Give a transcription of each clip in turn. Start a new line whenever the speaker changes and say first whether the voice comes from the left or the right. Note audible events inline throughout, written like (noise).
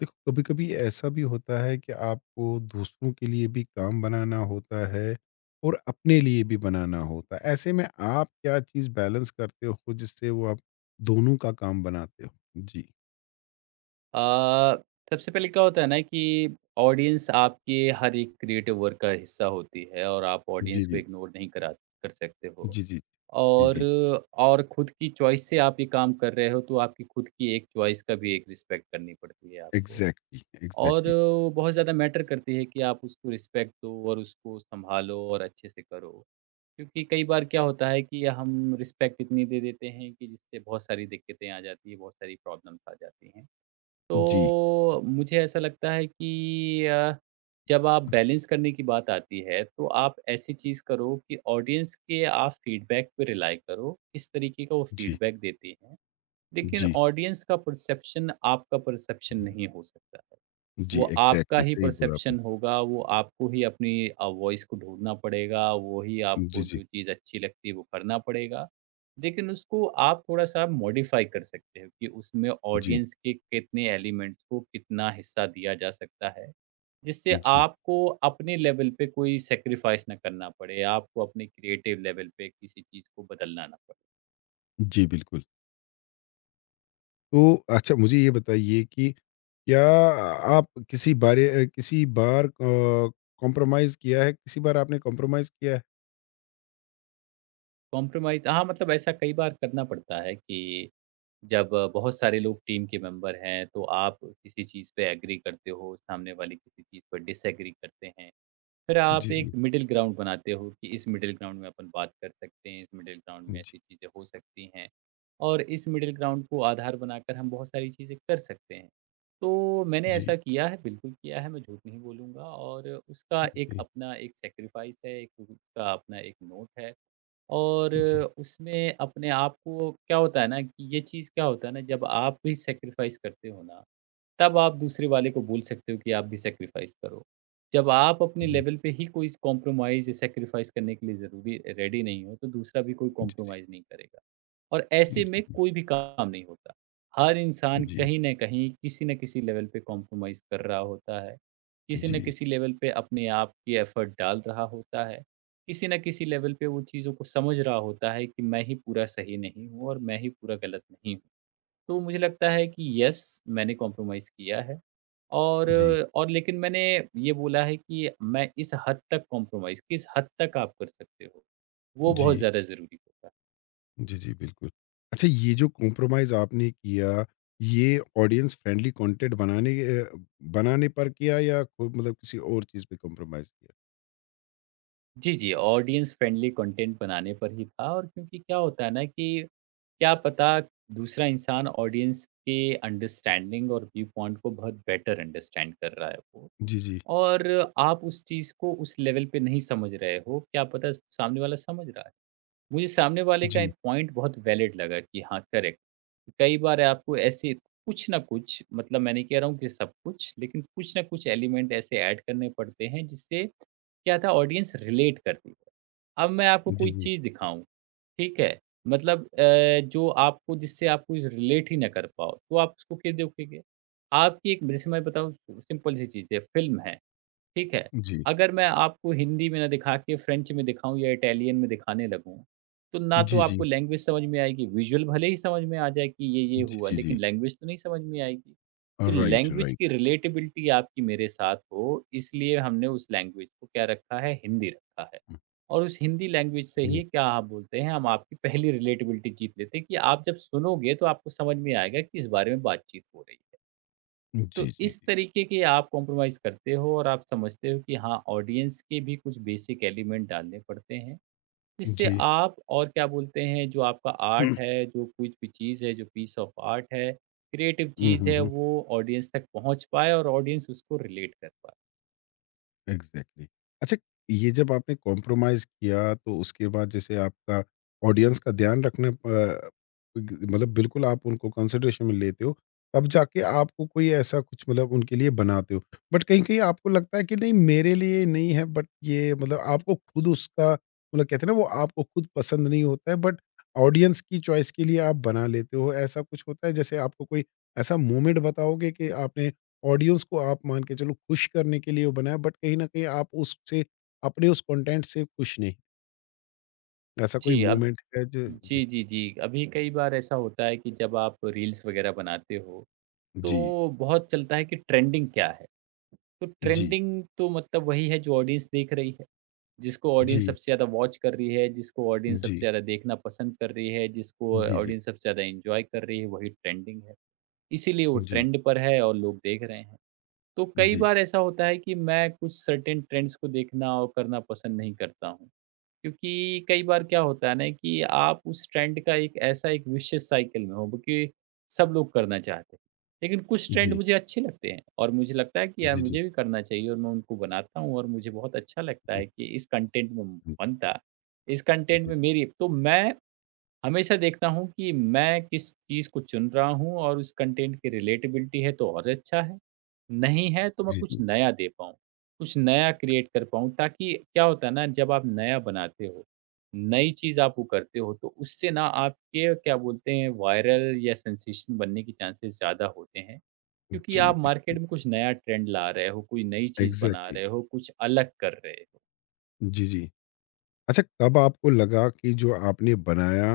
left: देखो, कभी कभी ऐसा भी होता है कि आपको दूसरों के लिए भी काम बनाना होता है और अपने लिए भी बनाना होता है। ऐसे में आप क्या चीज बैलेंस करते हो जिससे वो आप दोनों का काम बनाते हो? जी।
right: अ, सबसे पहले क्या होता है ना कि ऑडियंस आपके हर एक क्रिएटिव वर्क का हिस्सा होती है और आप
left: जी।
right: ऑडियंस को
left: जी।
right: इग्नोर नहीं करा कर सकते हो।
left: जी। जी। जी।
right: और
left: जी।
right: और खुद की चॉइस से आप ये काम कर रहे हो, तो आपकी खुद की एक चॉइस का भी एक रिस्पेक्ट करनी पड़ती है आपको।
left: एग्जैक्टली,
right: और
left: एग्जैक्टली।
right: वो बहुत ज़्यादा मैटर करती है कि आप उसको रिस्पेक्ट दो और उसको संभालो और अच्छे से करो। क्योंकि कई बार क्या होता है कि हम रिस्पेक्ट इतनी दे देते हैं कि जिससे बहुत सारी दिक्कतें आ जाती है, बहुत सारी प्रॉब्लम्स आ जाती हैं।
left: जी।
right: तो मुझे ऐसा लगता है कि जब आप बैलेंस करने की बात आती है, तो आप ऐसी चीज़ करो कि ऑडियंस के आप फीडबैक पे रिलाय करो, किस तरीके का वो
left: जी।
right: फीडबैक देती है। लेकिन
left: जी।
right: ऑडियंस का परसेप्शन आपका परसेप्शन नहीं हो सकता है।
left: जी,
right: वो आपका
left: एग्जैक्टली,
right: ही
left: सही बोला आपने।
right: परसेप्शन होगा, वो आपको ही अपनी वॉइस को ढूँढना पड़ेगा, वो ही
left: जी।
right: आपको
left: जी।
right: जो चीज़ अच्छी लगती है वो करना पड़ेगा। लेकिन उसको आप थोड़ा-सा मॉडिफ़ाई कर सकते हो कि उसमें
left: जी।
right: ऑडियंस के कितने एलिमेंट्स को कितना हिस्सा दिया जा सकता है, जिससे
left: जी।
right: आपको अपने लेवल पे कोई सैक्रिफ़ाइस ना करना पड़े, आपको अपने क्रिएटिव लेवल पे किसी चीज़ को बदलना ना पड़े।
left: जी, बिल्कुल। तो अच्छा, मुझे ये बताइए कि क्या आप किसी बार कॉम्प्रोमाइज़ किया है? किसी बार आपने कॉम्प्रोमाइज़ किया है?
right: कॉम्प्रोमाइज़ हाँ, मतलब ऐसा कई बार करना पड़ता है कि जब बहुत सारे लोग टीम के मेंबर हैं, तो आप किसी चीज़ पे एग्री करते हो, सामने वाले किसी चीज़ पर डिसएग्री करते हैं। फिर आप
left: जी,
right: एक
left: जी।
right: मिडल ग्राउंड बनाते हो कि इस मिडल ग्राउंड में अपन बात कर सकते हैं, इस मिडल ग्राउंड में
left: जी,
right: ऐसी चीज़ें हो सकती हैं और इस मिडल ग्राउंड को आधार बनाकर हम बहुत सारी चीज़ें कर सकते हैं। तो मैंने
left: जी,
right: ऐसा किया है, बिल्कुल किया है, मैं झूठ नहीं बोलूँगा और उसका एक
left: जी,
right: अपना एक सैक्रिफ़ाइस है, एक उसका अपना एक नोट है। और
left: जी,
right: उसमें अपने आप को क्या होता है ना कि ये चीज़ क्या होता है ना जब आप भी सैक्रिफ़ाइस करते हो ना, तब आप दूसरे वाले को बोल सकते हो कि आप भी सैक्रिफ़ाइस करो। जब आप
left: जी,
right: अपने
left: जी,
right: लेवल पे ही कोई स कॉम्प्रोमाइज़ या सैक्रिफ़ाइस करने के लिए ज़रूरी रेडी नहीं हो, तो दूसरा भी कोई
left: जी,
right: कॉम्प्रोमाइज़ नहीं करेगा। और
left: जी,
right: ऐसे में
left: जी,
right: कोई भी काम नहीं होता। हर इंसान कहीं न कहीं, किसी न किसी लेवल पे कॉम्प्रोमाइज़ कर रहा होता है। किसी न
left: जी,
right: किसी लेवल पे अपने आप की एफ़र्ट डाल रहा होता है। किसी न किसी लेवल पे वो चीज़ों को समझ रहा होता है कि मैं ही पूरा सही नहीं हूँ और मैं ही पूरा गलत नहीं हूँ। तो मुझे लगता है कि येस, मैंने कॉम्प्रोमाइज़ किया है और
left: जी,
right: लेकिन मैंने ये बोला है कि मैं इस हद तक कॉम्प्रोमाइज़ किस हद तक आप कर सकते हो, वो बहुत ज़्यादा ज़रूरी होता है।
left: जी, जी, बिल्कुल। अच्छा, ये जो कॉम्प्रोमाइज़ आपने किया, ये ऑडियंस फ्रेंडली कंटेंट बनाने पर किया या को मतलब किसी और चीज़ पे कॉम्प्रोमाइज़ किया?
right: जी, जी, ऑडियंस फ्रेंडली कंटेंट बनाने पर ही था। और क्योंकि क्या होता है ना कि क्या पता दूसरा इंसान ऑडियंस के अंडरस्टैंडिंग और व्यू पॉइंट को बहुत बेटर अंडरस्टैंड कर रहा है वो,
left: जी, जी,
right: और आप उस चीज़ को उस लेवल पे नहीं समझ रहे हो, क्या पता सामने वाला समझ रहा है। मुझे सामने वाले का
left: जी,
right: एक पॉइंट बहुत वैलिड लगा कि हाँ, करेक्ट। कई बार आपको ऐसे कुछ ना कुछ, मतलब मैं नहीं कह रहा हूँ कि सब कुछ, लेकिन कुछ ना कुछ एलिमेंट ऐसे ऐड करने पड़ते हैं जिससे क्या था ऑडियंस रिलेट करती है। अब मैं आपको
left: जी,
right: कोई
left: जी,
right: चीज़ दिखाऊँ, ठीक है? मतलब जो आपको जिससे आप कोई रिलेट ही ना कर पाओ, तो आप उसको क्यों देखोगे? आपकी एक जैसे मैं बताऊँ, सिंपल सी चीज़ है, फ़िल्म है, ठीक है।
left: जी,
right: अगर मैं आपको हिंदी में ना दिखा के फ्रेंच में दिखाऊँ या इटालियन में दिखाने लगूँ, तो ना तो
left: जी, जी,
right: आपको लैंग्वेज समझ में आएगी, विज़ुअल भले ही समझ में आ जाए कि ये
left: जी,
right: हुआ,
left: जी, जी।
right: लेकिन लैंग्वेज तो नहीं समझ में आएगी। तो
left: राइट,
right: लैंग्वेज
left: राइट।
right: की रिलेटेबिलिटी आपकी मेरे साथ हो, इसलिए हमने उस लैंग्वेज को क्या रखा है, हिंदी रखा है।
left: हुँ।
right: और उस हिंदी लैंग्वेज से
left: जी।
right: ही क्या आप बोलते हैं, हम आपकी पहली रिलेटेबिलिटी जीत लेते हैं कि आप जब सुनोगे, तो आपको समझ में आएगा कि इस बारे में बातचीत हो रही है। तो
left: जी, जी,
right: इस
left: जी।
right: तरीके के आप कॉम्प्रोमाइज़ करते हो और आप समझते हो कि हाँ, ऑडियंस के भी कुछ बेसिक एलिमेंट डालने पड़ते हैं, जिससे
left: जी।
right: आप और क्या बोलते हैं जो आपका आर्ट
left: (clears throat)
right: है, जो कुछ भी चीज़ है, जो पीस ऑफ आर्ट है, क्रिएटिव
left: हुँ,
right: चीज़
left: हुँ,
right: है
left: हुँ।
right: वो ऑडियंस तक पहुँच पाए और ऑडियंस उसको रिलेट कर पाए।
left: Exactly, exactly। अच्छा, ये जब आपने कॉम्प्रोमाइज किया तो उसके बाद जैसे आपका ऑडियंस का ध्यान मतलब बिल्कुल आप उनको कंसिडरेशन में लेते हो, तब जाके आपको कोई ऐसा कुछ मतलब उनके लिए बनाते हो, बट कहीं कहीं आपको लगता है कि नहीं मेरे लिए नहीं है। बट ये मतलब आपको खुद उसका मतलब कहते हैं ना, वो आपको खुद पसंद नहीं होता है बट ऑडियंस की चॉइस के लिए आप बना लेते हो। ऐसा कुछ होता है जैसे आपको कोई ऐसा मोमेंट बताओगे कि आपने ऑडियंस को आप मान के चलो खुश करने के लिए वो बनाया बट कहीं न कहीं आप उससे अपने उस कंटेंट से खुश नहीं। ऐसा कोई
right: जी, अब
left: मोमेंट है जो जी,
right: जी, जी, जी। अभी कई बार ऐसा होता है कि जब आप रील्स वग़ैरह बनाते हो,
left: जी,
right: तो बहुत चलता है कि ट्रेंडिंग क्या है? तो
left: जी,
right: ट्रेंडिंग तो मतलब वही है जो ऑडियंस देख रही है। जिसको ऑडियंस
left: जी,
right: सबसे ज़्यादा वॉच कर रही है, जिसको ऑडियंस सबसे
left: जी,
right: ज़्यादा देखना पसंद कर रही है, जिसको
left: जी,
right: ऑडियंस सबसे ज़्यादा एन्जॉय कर रही है, वही ट्रेंडिंग है। इसीलिए वो
left: जी, जी,
right: ट्रेंड पर है और लोग देख रहे हैं। तो कई
left: जी,
right: बार ऐसा होता है कि मैं कुछ सर्टेन ट्रेंड्स को देखना और करना पसंद नहीं करता हूँ। क्योंकि कई बार क्या होता है ना कि आप उस ट्रेंड का एक ऐसा एक विशेष साइकिल में हो कि सब लोग करना चाहते हैं। लेकिन कुछ ट्रेंड
left: जी,
right: मुझे अच्छे लगते हैं और मुझे लगता है कि यार
left: जी, जी,
right: मुझे भी करना चाहिए, और मैं उनको बनाता हूँ और मुझे बहुत अच्छा लगता
left: जी,
right: है कि इस कंटेंट में बनता, इस कंटेंट में
left: जी,
right: मेरी तो मैं हमेशा देखता हूँ कि मैं किस चीज़ को चुन रहा हूँ, और उस कंटेंट की रिलेटेबिलिटी है तो और अच्छा है, नहीं है तो मैं
left: जी,
right: कुछ
left: जी,
right: नया दे पाऊँ, कुछ नया क्रिएट कर पाऊँ। ताकि क्या होता है ना जब आप नया बनाते हो, नई चीज़ आप वो करते हो, तो उससे ना आपके क्या बोलते हैं वायरल या सेंसेशन बनने के चांसेस ज़्यादा होते हैं। क्योंकि
left: जी,
right: आप मार्केट
left: बिल्कुल।
right: में कुछ नया ट्रेंड ला रहे हो, कोई नई चीज़ बना
left: एग्ज़ैक्टली।
right: रहे हो, कुछ अलग कर रहे हो।
left: जी, जी। अच्छा, कब आपको लगा कि जो आपने बनाया,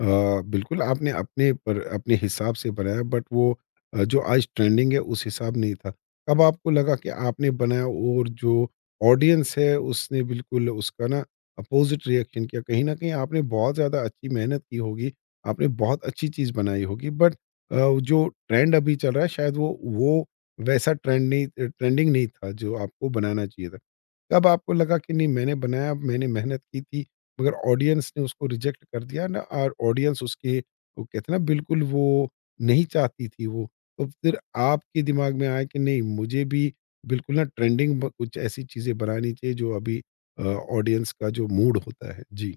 left: अ, बिल्कुल आपने अपने पर अपने हिसाब से बनाया बट वो, जो आज ट्रेंडिंग है उस हिसाब नहीं था। कब आपको लगा कि आपने बनाया और जो ऑडियंस है उसने बिल्कुल उसका ना अपोज़िट रिएक्शन किया। कहीं न कहीं आपने बहुत ज़्यादा अच्छी मेहनत की होगी, आपने बहुत अच्छी चीज़ बनाई होगी बट जो ट्रेंड अभी चल रहा है शायद वो वैसा ट्रेंडिंग नहीं था जो आपको बनाना चाहिए था। कब आपको लगा कि नहीं मैंने बनाया, मैंने मेहनत की थी, मगर ऑडियंस ने उसको रिजेक्ट कर दिया ना, और ऑडियंस उसके वो कहते हैं ना बिल्कुल वो नहीं चाहती थी वो। तो फिर आपके दिमाग में आया कि नहीं मुझे भी बिल्कुल ना ट्रेंडिंग ब कुछ ऐसी चीज़ें बनानी चाहिए जो अभी ऑडियंस का जो मूड होता है। जी,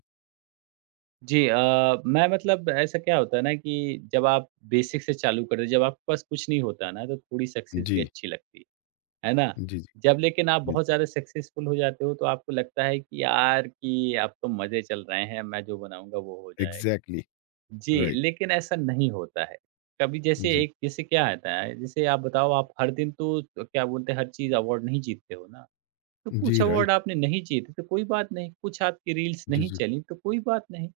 right: जी मैं मतलब ऐसा क्या होता है ना कि जब आप बेसिक से चालू कर रहे हो, जब आपके पास कुछ नहीं होता ना, तो थोड़ी सक्सेस भी
left: जी,
right: अच्छी लगती है। है ना?
left: जी, जी,
right: जब लेकिन आप
left: जी।
right: बहुत ज़्यादा सक्सेसफुल हो जाते हो, तो आपको लगता है कि यार कि अब तो मज़े चल रहे हैं, मैं जो बनाऊँगा वो हो जाएगा।
left: एग्ज़ैक्टली,
right: जी,
left: राइट।
right: लेकिन ऐसा नहीं होता है। कभी जैसे
left: जी,
right: एक जैसे क्या आता है, जैसे आप बताओ आप हर दिन तो क्या बोलते हैं, हर चीज़ अवार्ड नहीं जीतते हो ना। तो कुछ
left: जी,
right: अवार्ड
left: राइट।
right: आपने नहीं जीते तो कोई बात नहीं, कुछ आपकी रील्स
left: जी,
right: नहीं
left: जी,
right: चली तो कोई बात नहीं।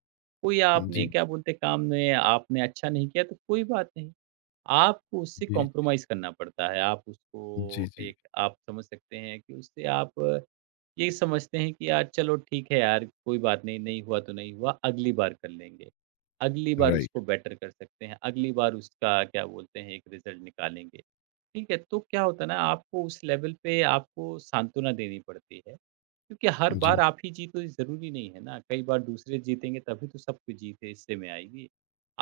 right: कोई आपने
left: जी,
right: क्या बोलते हैं, काम में आपने अच्छा नहीं किया तो कोई बात नहीं। आपको उससे
left: जी,
right: कॉम्प्रोमाइज़ करना पड़ता है। आप
left: जी,
right: उसको
left: जी,
right: एक आप समझ सकते हैं कि उससे आप ये समझते हैं कि यार चलो ठीक है यार, कोई बात नहीं, नहीं हुआ तो नहीं हुआ, अगली बार कर लेंगे। अगली बार
left: राइट।
right: उसको बेटर कर सकते हैं, अगली बार उसका क्या बोलते हैं एक रिज़ल्ट निकालेंगे। ठीक है, तो क्या होता है ना आपको उस लेवल पे आपको सांत्वना देनी पड़ती है। क्योंकि हर बार
left: जी,
right: आप ही जीतो ये ज़रूरी नहीं है ना, कई बार दूसरे जीतेंगे तभी तो सब कुछ जीत है हिस्से में आएगी।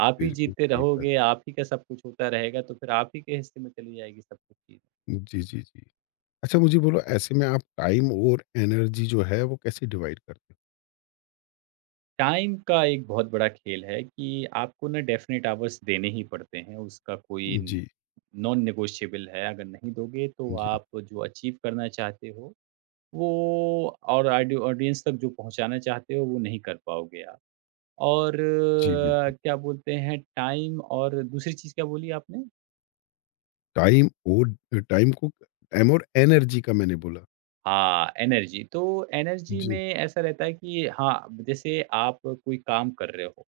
right: आप ही
left: बिल्कुल
right: जीतते
left: सही बात।
right: रहोगे, आप ही का सब कुछ होता रहेगा तो फिर आप ही के हिस्से में चली जाएगी सब कुछ चीज़।
left: जी, जी, जी। अच्छा, मुझे बोलो ऐसे में आप टाइम और एनर्जी जो है वो कैसे डिवाइड करते हो?
right: टाइम का एक बहुत बड़ा खेल है कि आपको ना डेफ़िनिट आवर्स देने ही पड़ते हैं, उसका कोई न,
left: जी,
right: नॉन नेगोशिएबल है, अगर नहीं दोगे तो
left: जी,
right: आप जो अचीव करना चाहते हो वो और आडि ऑडियंस तक जो पहुँचाना चाहते हो वो नहीं कर पाओगे आप। और
left: जी, बिल्कुल।
right: क्या बोलते हैं टाइम और दूसरी चीज़ क्या बोली आपने?
left: टाइम और टाइम को टाइम और एनर्जी का मैंने बोला।
right: हाँ, एनर्जी। तो एनर्जी
left: जी।
right: में ऐसा रहता है कि हाँ, जैसे आप कोई काम कर रहे हो,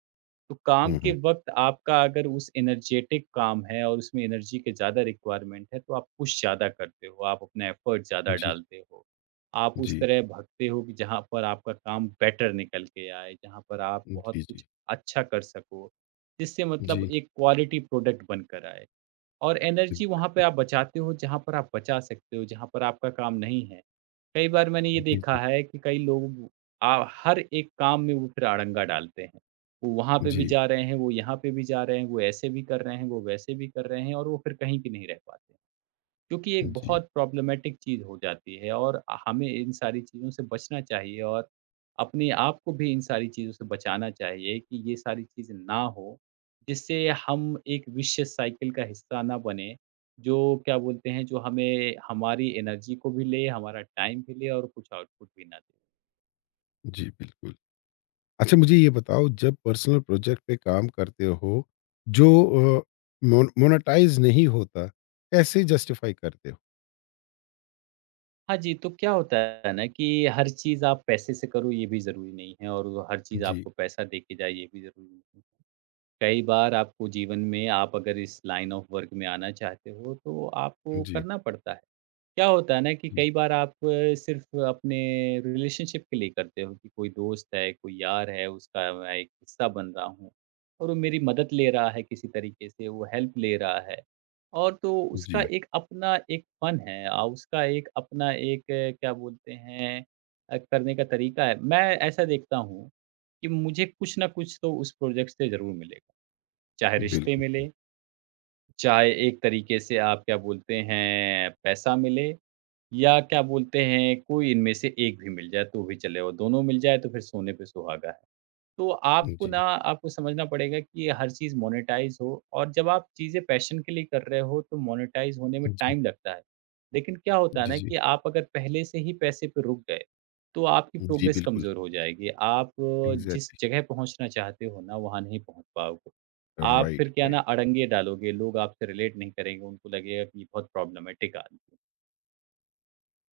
right: तो काम
left: हुँ,
right: के
left: हुँ।
right: वक़्त आपका अगर उस एनर्जेटिक काम है और उसमें एनर्जी के ज़्यादा रिक्वायरमेंट है, तो आप पुश ज़्यादा करते हो, आप अपना एफ़र्ट ज़्यादा
left: जी,
right: डालते हो। आप उस
left: जी,
right: तरह भागते हो कि जहाँ पर आपका काम बेटर निकल के आए, जहाँ पर आप बहुत
left: जी,
right: कुछ
left: जी,
right: अच्छा कर सको, जिससे मतलब
left: जी,
right: एक क्वालिटी प्रोडक्ट बनकर आए। और एनर्जी वहाँ पे
left: एग्ज़ैक्टली।
right: आप बचाते हो जहाँ पर आप बचा सकते हो, जहाँ पर आपका काम नहीं है। कई बार मैंने ये
left: जी,
right: देखा
left: जी,
right: है कि कई लोग हर एक काम में वो फिर अड़ंगा डालते हैं। वो वहाँ पे भी
left: जी,
right: जा रहे हैं, वो यहाँ पे भी जा रहे हैं, वो ऐसे भी कर रहे हैं, वो वैसे भी कर रहे हैं और वो फिर कहीं भी नहीं रह पाते। जो कि एक
left: जी,
right: बहुत प्रॉब्लमैटिक चीज़ हो जाती है, और हमें इन सारी चीज़ों से बचना चाहिए और अपने आप को भी इन सारी चीज़ों से बचाना चाहिए कि ये सारी चीज़ें ना हो, जिससे हम एक विशियस साइकिल का हिस्सा ना बने, जो क्या बोलते हैं, जो हमें हमारी एनर्जी को भी ले, हमारा टाइम भी ले और कुछ आउटपुट भी ना दे।
left: जी, बिल्कुल। अच्छा, मुझे ये बताओ जब पर्सनल प्रोजेक्ट पे काम करते हो, जो अ, मोनेटाइज़ नहीं होता, कैसे जस्टिफ़ाई करते हो?
right: हाँ जी, तो क्या होता है ना कि हर चीज़ आप पैसे से करो ये भी ज़रूरी नहीं है, और हर चीज़
left: जी,
right: आपको पैसा दे के जाए ये भी ज़रूरी नहीं है। कई बार आपको जीवन में, आप अगर इस लाइन ऑफ वर्क में आना चाहते हो तो आपको
left: जी,
right: करना पड़ता है। क्या होता है ना कि
left: जी,
right: कई बार आप सिर्फ़ अपने रिलेशनशिप के लिए करते हो कि कोई दोस्त है, कोई यार है, उसका मैं एक हिस्सा बन रहा हूँ और वो मेरी मदद ले रहा है किसी तरीके से, वो हेल्प ले रहा है। और तो उसका
left: जी,
right: एक अपना एक फ़न है, उसका एक अपना एक क्या बोलते हैं, करने का तरीका है। मैं ऐसा देखता हूँ कि मुझे कुछ ना कुछ तो उस प्रोजेक्ट से ज़रूर मिलेगा। चाहे रिश्ते
left: बिल्कुल,
right: मिले, चाहे एक तरीके से आप क्या बोलते हैं पैसा मिले, या क्या बोलते हैं, कोई इनमें से एक भी मिल जाए तो भी चलेगा, दोनों मिल जाए तो फिर सोने पे सुहागा है। तो आपको ना,
left: जी।
right: आपको समझना पड़ेगा कि ये हर चीज़ मोनेटाइज़ हो, और जब आप चीज़ें पैशन के लिए कर रहे हो तो मोनेटाइज़ होने में
left: जी,
right: टाइम लगता है। लेकिन क्या होता है
left: जी,
right: ना
left: जी।
right: कि आप अगर पहले से ही पैसे पे रुक गए, तो आपकी
left: जी,
right: प्रोग्रेस
left: बिल्कुल।
right: कमज़ोर हो जाएगी। आप जिस
left: एग्ज़ैक्टली,
right: जगह पहुँचना चाहते हो ना, वहाँ नहीं पहुँच पाओगे। आप
left: राइट,
right: फिर क्या
left: राइट।
right: ना अड़ंगे डालोगे, लोग आपसे रिलेट नहीं करेंगे, उनको लगेगा कि ये बहुत प्रॉब्लमैटिक आदमी है।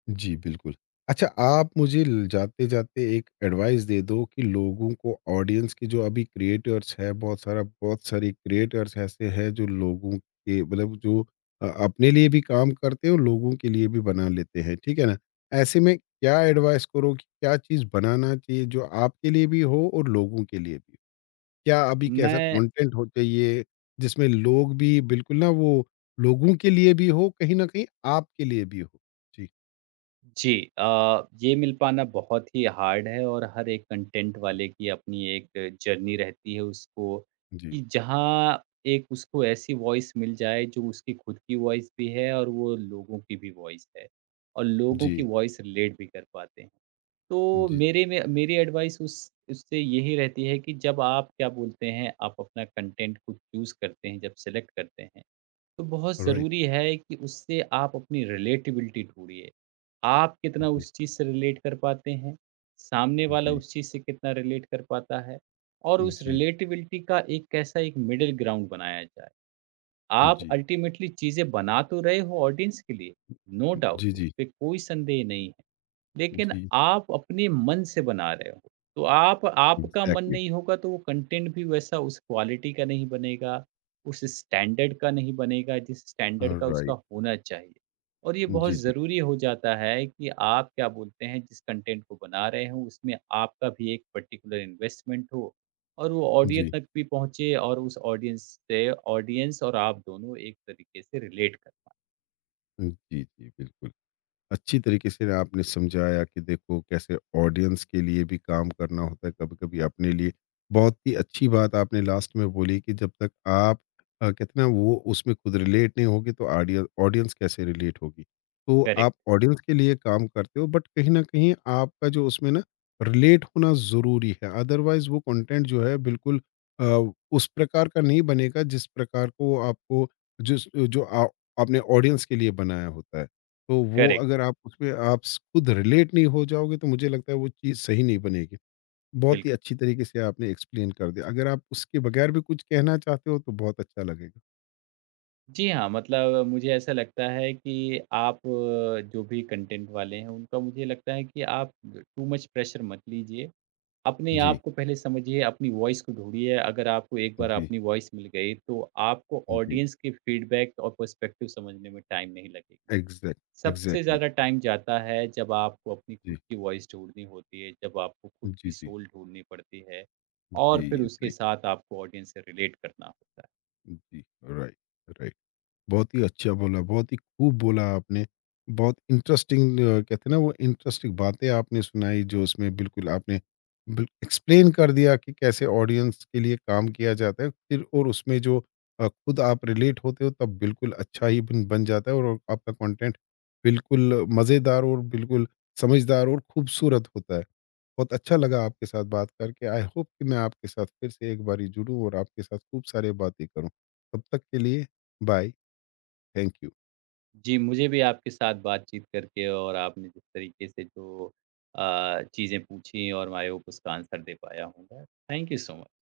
left: जी, बिल्कुल। अच्छा, आप मुझे ल जाते-जाते एक एडवाइस दे दो कि लोगों को ऑडियंस के जो अभी क्रिएटर्स है, बहुत सारा बहुत सारी क्रिएटर्स ऐसे हैं जो लोगों के मतलब जो अपने लिए भी काम करते हैं और लोगों के लिए भी बना लेते हैं, ठीक है ना? ऐसे में क्या एडवाइस करो कि क्या चीज़ बनाना चाहिए जो आपके लिए भी हो और लोगों के लिए भी? क्या अभी कैसा
right: मैं
left: कंटेंट हो चाहिए जिसमें लोग भी बिल्कुल ना वो लोगों के लिए भी हो कहीं न कहीं आपके लिए भी हो? जी,
right: जी, ये मिल पाना बहुत ही हार्ड है, और हर एक कंटेंट वाले की अपनी एक जर्नी रहती है उसको,
left: जी,
right: कि जहाँ एक उसको ऐसी वॉइस मिल जाए जो उसकी खुद की वॉइस भी है, और वो लोगों की भी वॉइस है, और लोगों की
left: जी,
right: वॉइस रिलेट भी कर पाते हैं। तो
left: जी, जी।
right: मेरे में, मेरी एडवाइस उस उससे यही रहती है कि जब आप क्या बोलते हैं, आप अपना कंटेंट खुद चूज करते हैं, जब सेलेक्ट करते हैं, तो बहुत
left: राइट।
right: ज़रूरी है कि उससे आप अपनी रिलेटिबिलिटी ढूंढिए। आप कितना
left: जी,
right: उस चीज़ से रिलेट कर पाते हैं, सामने वाला
left: जी,
right: उस चीज़ से कितना रिलेट कर पाता है, और
left: जी,
right: उस
left: जी,
right: रिलेटेबिलिटी का एक कैसा, एक मिडल ग्राउंड बनाया जाए। आप
left: जी,
right: अल्टीमेटली चीज़ें बना तो रहे हो ऑडियंस के लिए, नो डाउट,
left: जी,
right: उसपे कोई संदेह नहीं है। लेकिन
left: जी,
right: आप अपने मन से बना रहे हो। तो आप आपका मन
left: एग्ज़ैक्टली।
right: नहीं होगा तो वो कंटेंट भी वैसा उस क्वालिटी का नहीं बनेगा, उस स्टैंडर्ड का नहीं बनेगा जिस स्टैंडर्ड का उसका
left: राइट।
right: होना चाहिए। और ये बहुत
left: जी, जी,
right: ज़रूरी हो जाता है कि आप क्या बोलते हैं, जिस कंटेंट को बना रहे हो उसमें आपका भी एक पर्टिकुलर इन्वेस्टमेंट हो, और वो ऑडियंस
left: जी,
right: तक भी पहुँचे, और उस ऑडियंस से ऑडियंस और आप दोनों एक तरीके से रिलेट कर पाएँ।
left: जी, जी, बिल्कुल। अच्छी तरीके से ना आपने समझाया कि देखो कैसे ऑडियंस के लिए भी काम करना होता है कभी कभी अपने लिए। बहुत ही अच्छी बात आपने लास्ट में बोली कि जब तक आप कहते ना वो उसमें खुद रिलेट नहीं होगी तो ऑडियंस ऑडियंस कैसे रिलेट होगी। तो
right: करेक्ट,
left: आप ऑडियंस के लिए काम करते हो बट कहीं ना कहीं आपका जो उसमें ना रिलेट होना ज़रूरी है, अदरवाइज वो कंटेंट जो है बिल्कुल अ, उस प्रकार का नहीं बनेगा जिस प्रकार को आपको जिस जो आपने ऑडियंस के लिए बनाया होता है तो वो
right: करेक्ट,
left: अगर आप उसमें आप स खुद रिलेट नहीं हो जाओगे तो मुझे लगता है वो चीज़ सही नहीं बनेगी। बहुत ही
right: बिल्कुल।
left: अच्छी तरीके से आपने एक्सप्लेन कर दिया। अगर आप उसके बगैर भी कुछ कहना चाहते हो तो बहुत अच्छा लगेगा।
right: जी हाँ, मतलब मुझे ऐसा लगता है कि आप जो भी कंटेंट वाले हैं, उनका मुझे लगता है कि आप टू मच प्रेशर मत लीजिए। अपने
left: जी,
right: आप को पहले समझिए, अपनी वॉइस को ढूँढिए। अगर आपको एक बार
left: जी,
right: अपनी वॉइस मिल गई, तो आपको
left: जी।
right: ऑडियंस के फीडबैक और पर्सपेक्टिव समझने में टाइम नहीं लगेगी।
left: एग्ज़ैक्ट
right: सबसे
left: एग्ज़ैक्टली।
right: ज़्यादा टाइम जाता है जब आपको अपनी
left: जी,
right: खुद की वॉइस ढूँढनी होती है, जब आपको खुद की
left: जी, जी।
right: सोल ढूँढनी पड़ती है, और
left: जी,
right: फिर उसके
left: राइट।
right: साथ आपको ऑडियंस से रिलेट करना होता है।
left: जी, राइट, राइट। बहुत ही अच्छा बोला, बहुत ही खूब बोला आपने। बहुत इंटरेस्टिंग, कहते हैं ना वो इंटरेस्टिंग बातें आपने सुनाई जो उसमें बिल्कुल आपने बिल एक्सप्लेन कर दिया कि कैसे ऑडियंस के लिए काम किया जाता है फिर और उसमें जो खुद आप रिलेट होते हो तब बिल्कुल अच्छा ही बन बन जाता है और आपका कंटेंट बिल्कुल मज़ेदार और बिल्कुल समझदार और खूबसूरत होता है। बहुत अच्छा लगा आपके साथ बात करके। आई होप कि मैं आपके साथ फिर से एक बारी जुड़ूँ और आपके साथ खूब सारी बातें करूँ। तब तक के लिए बाय। Thank you।
right: जी, मुझे भी आपके साथ बातचीत करके, और आपने जिस तरीके से जो चीज़ें पूछी और मैं उसका आंसर दे पाया हूँ मैं। Thank you so much.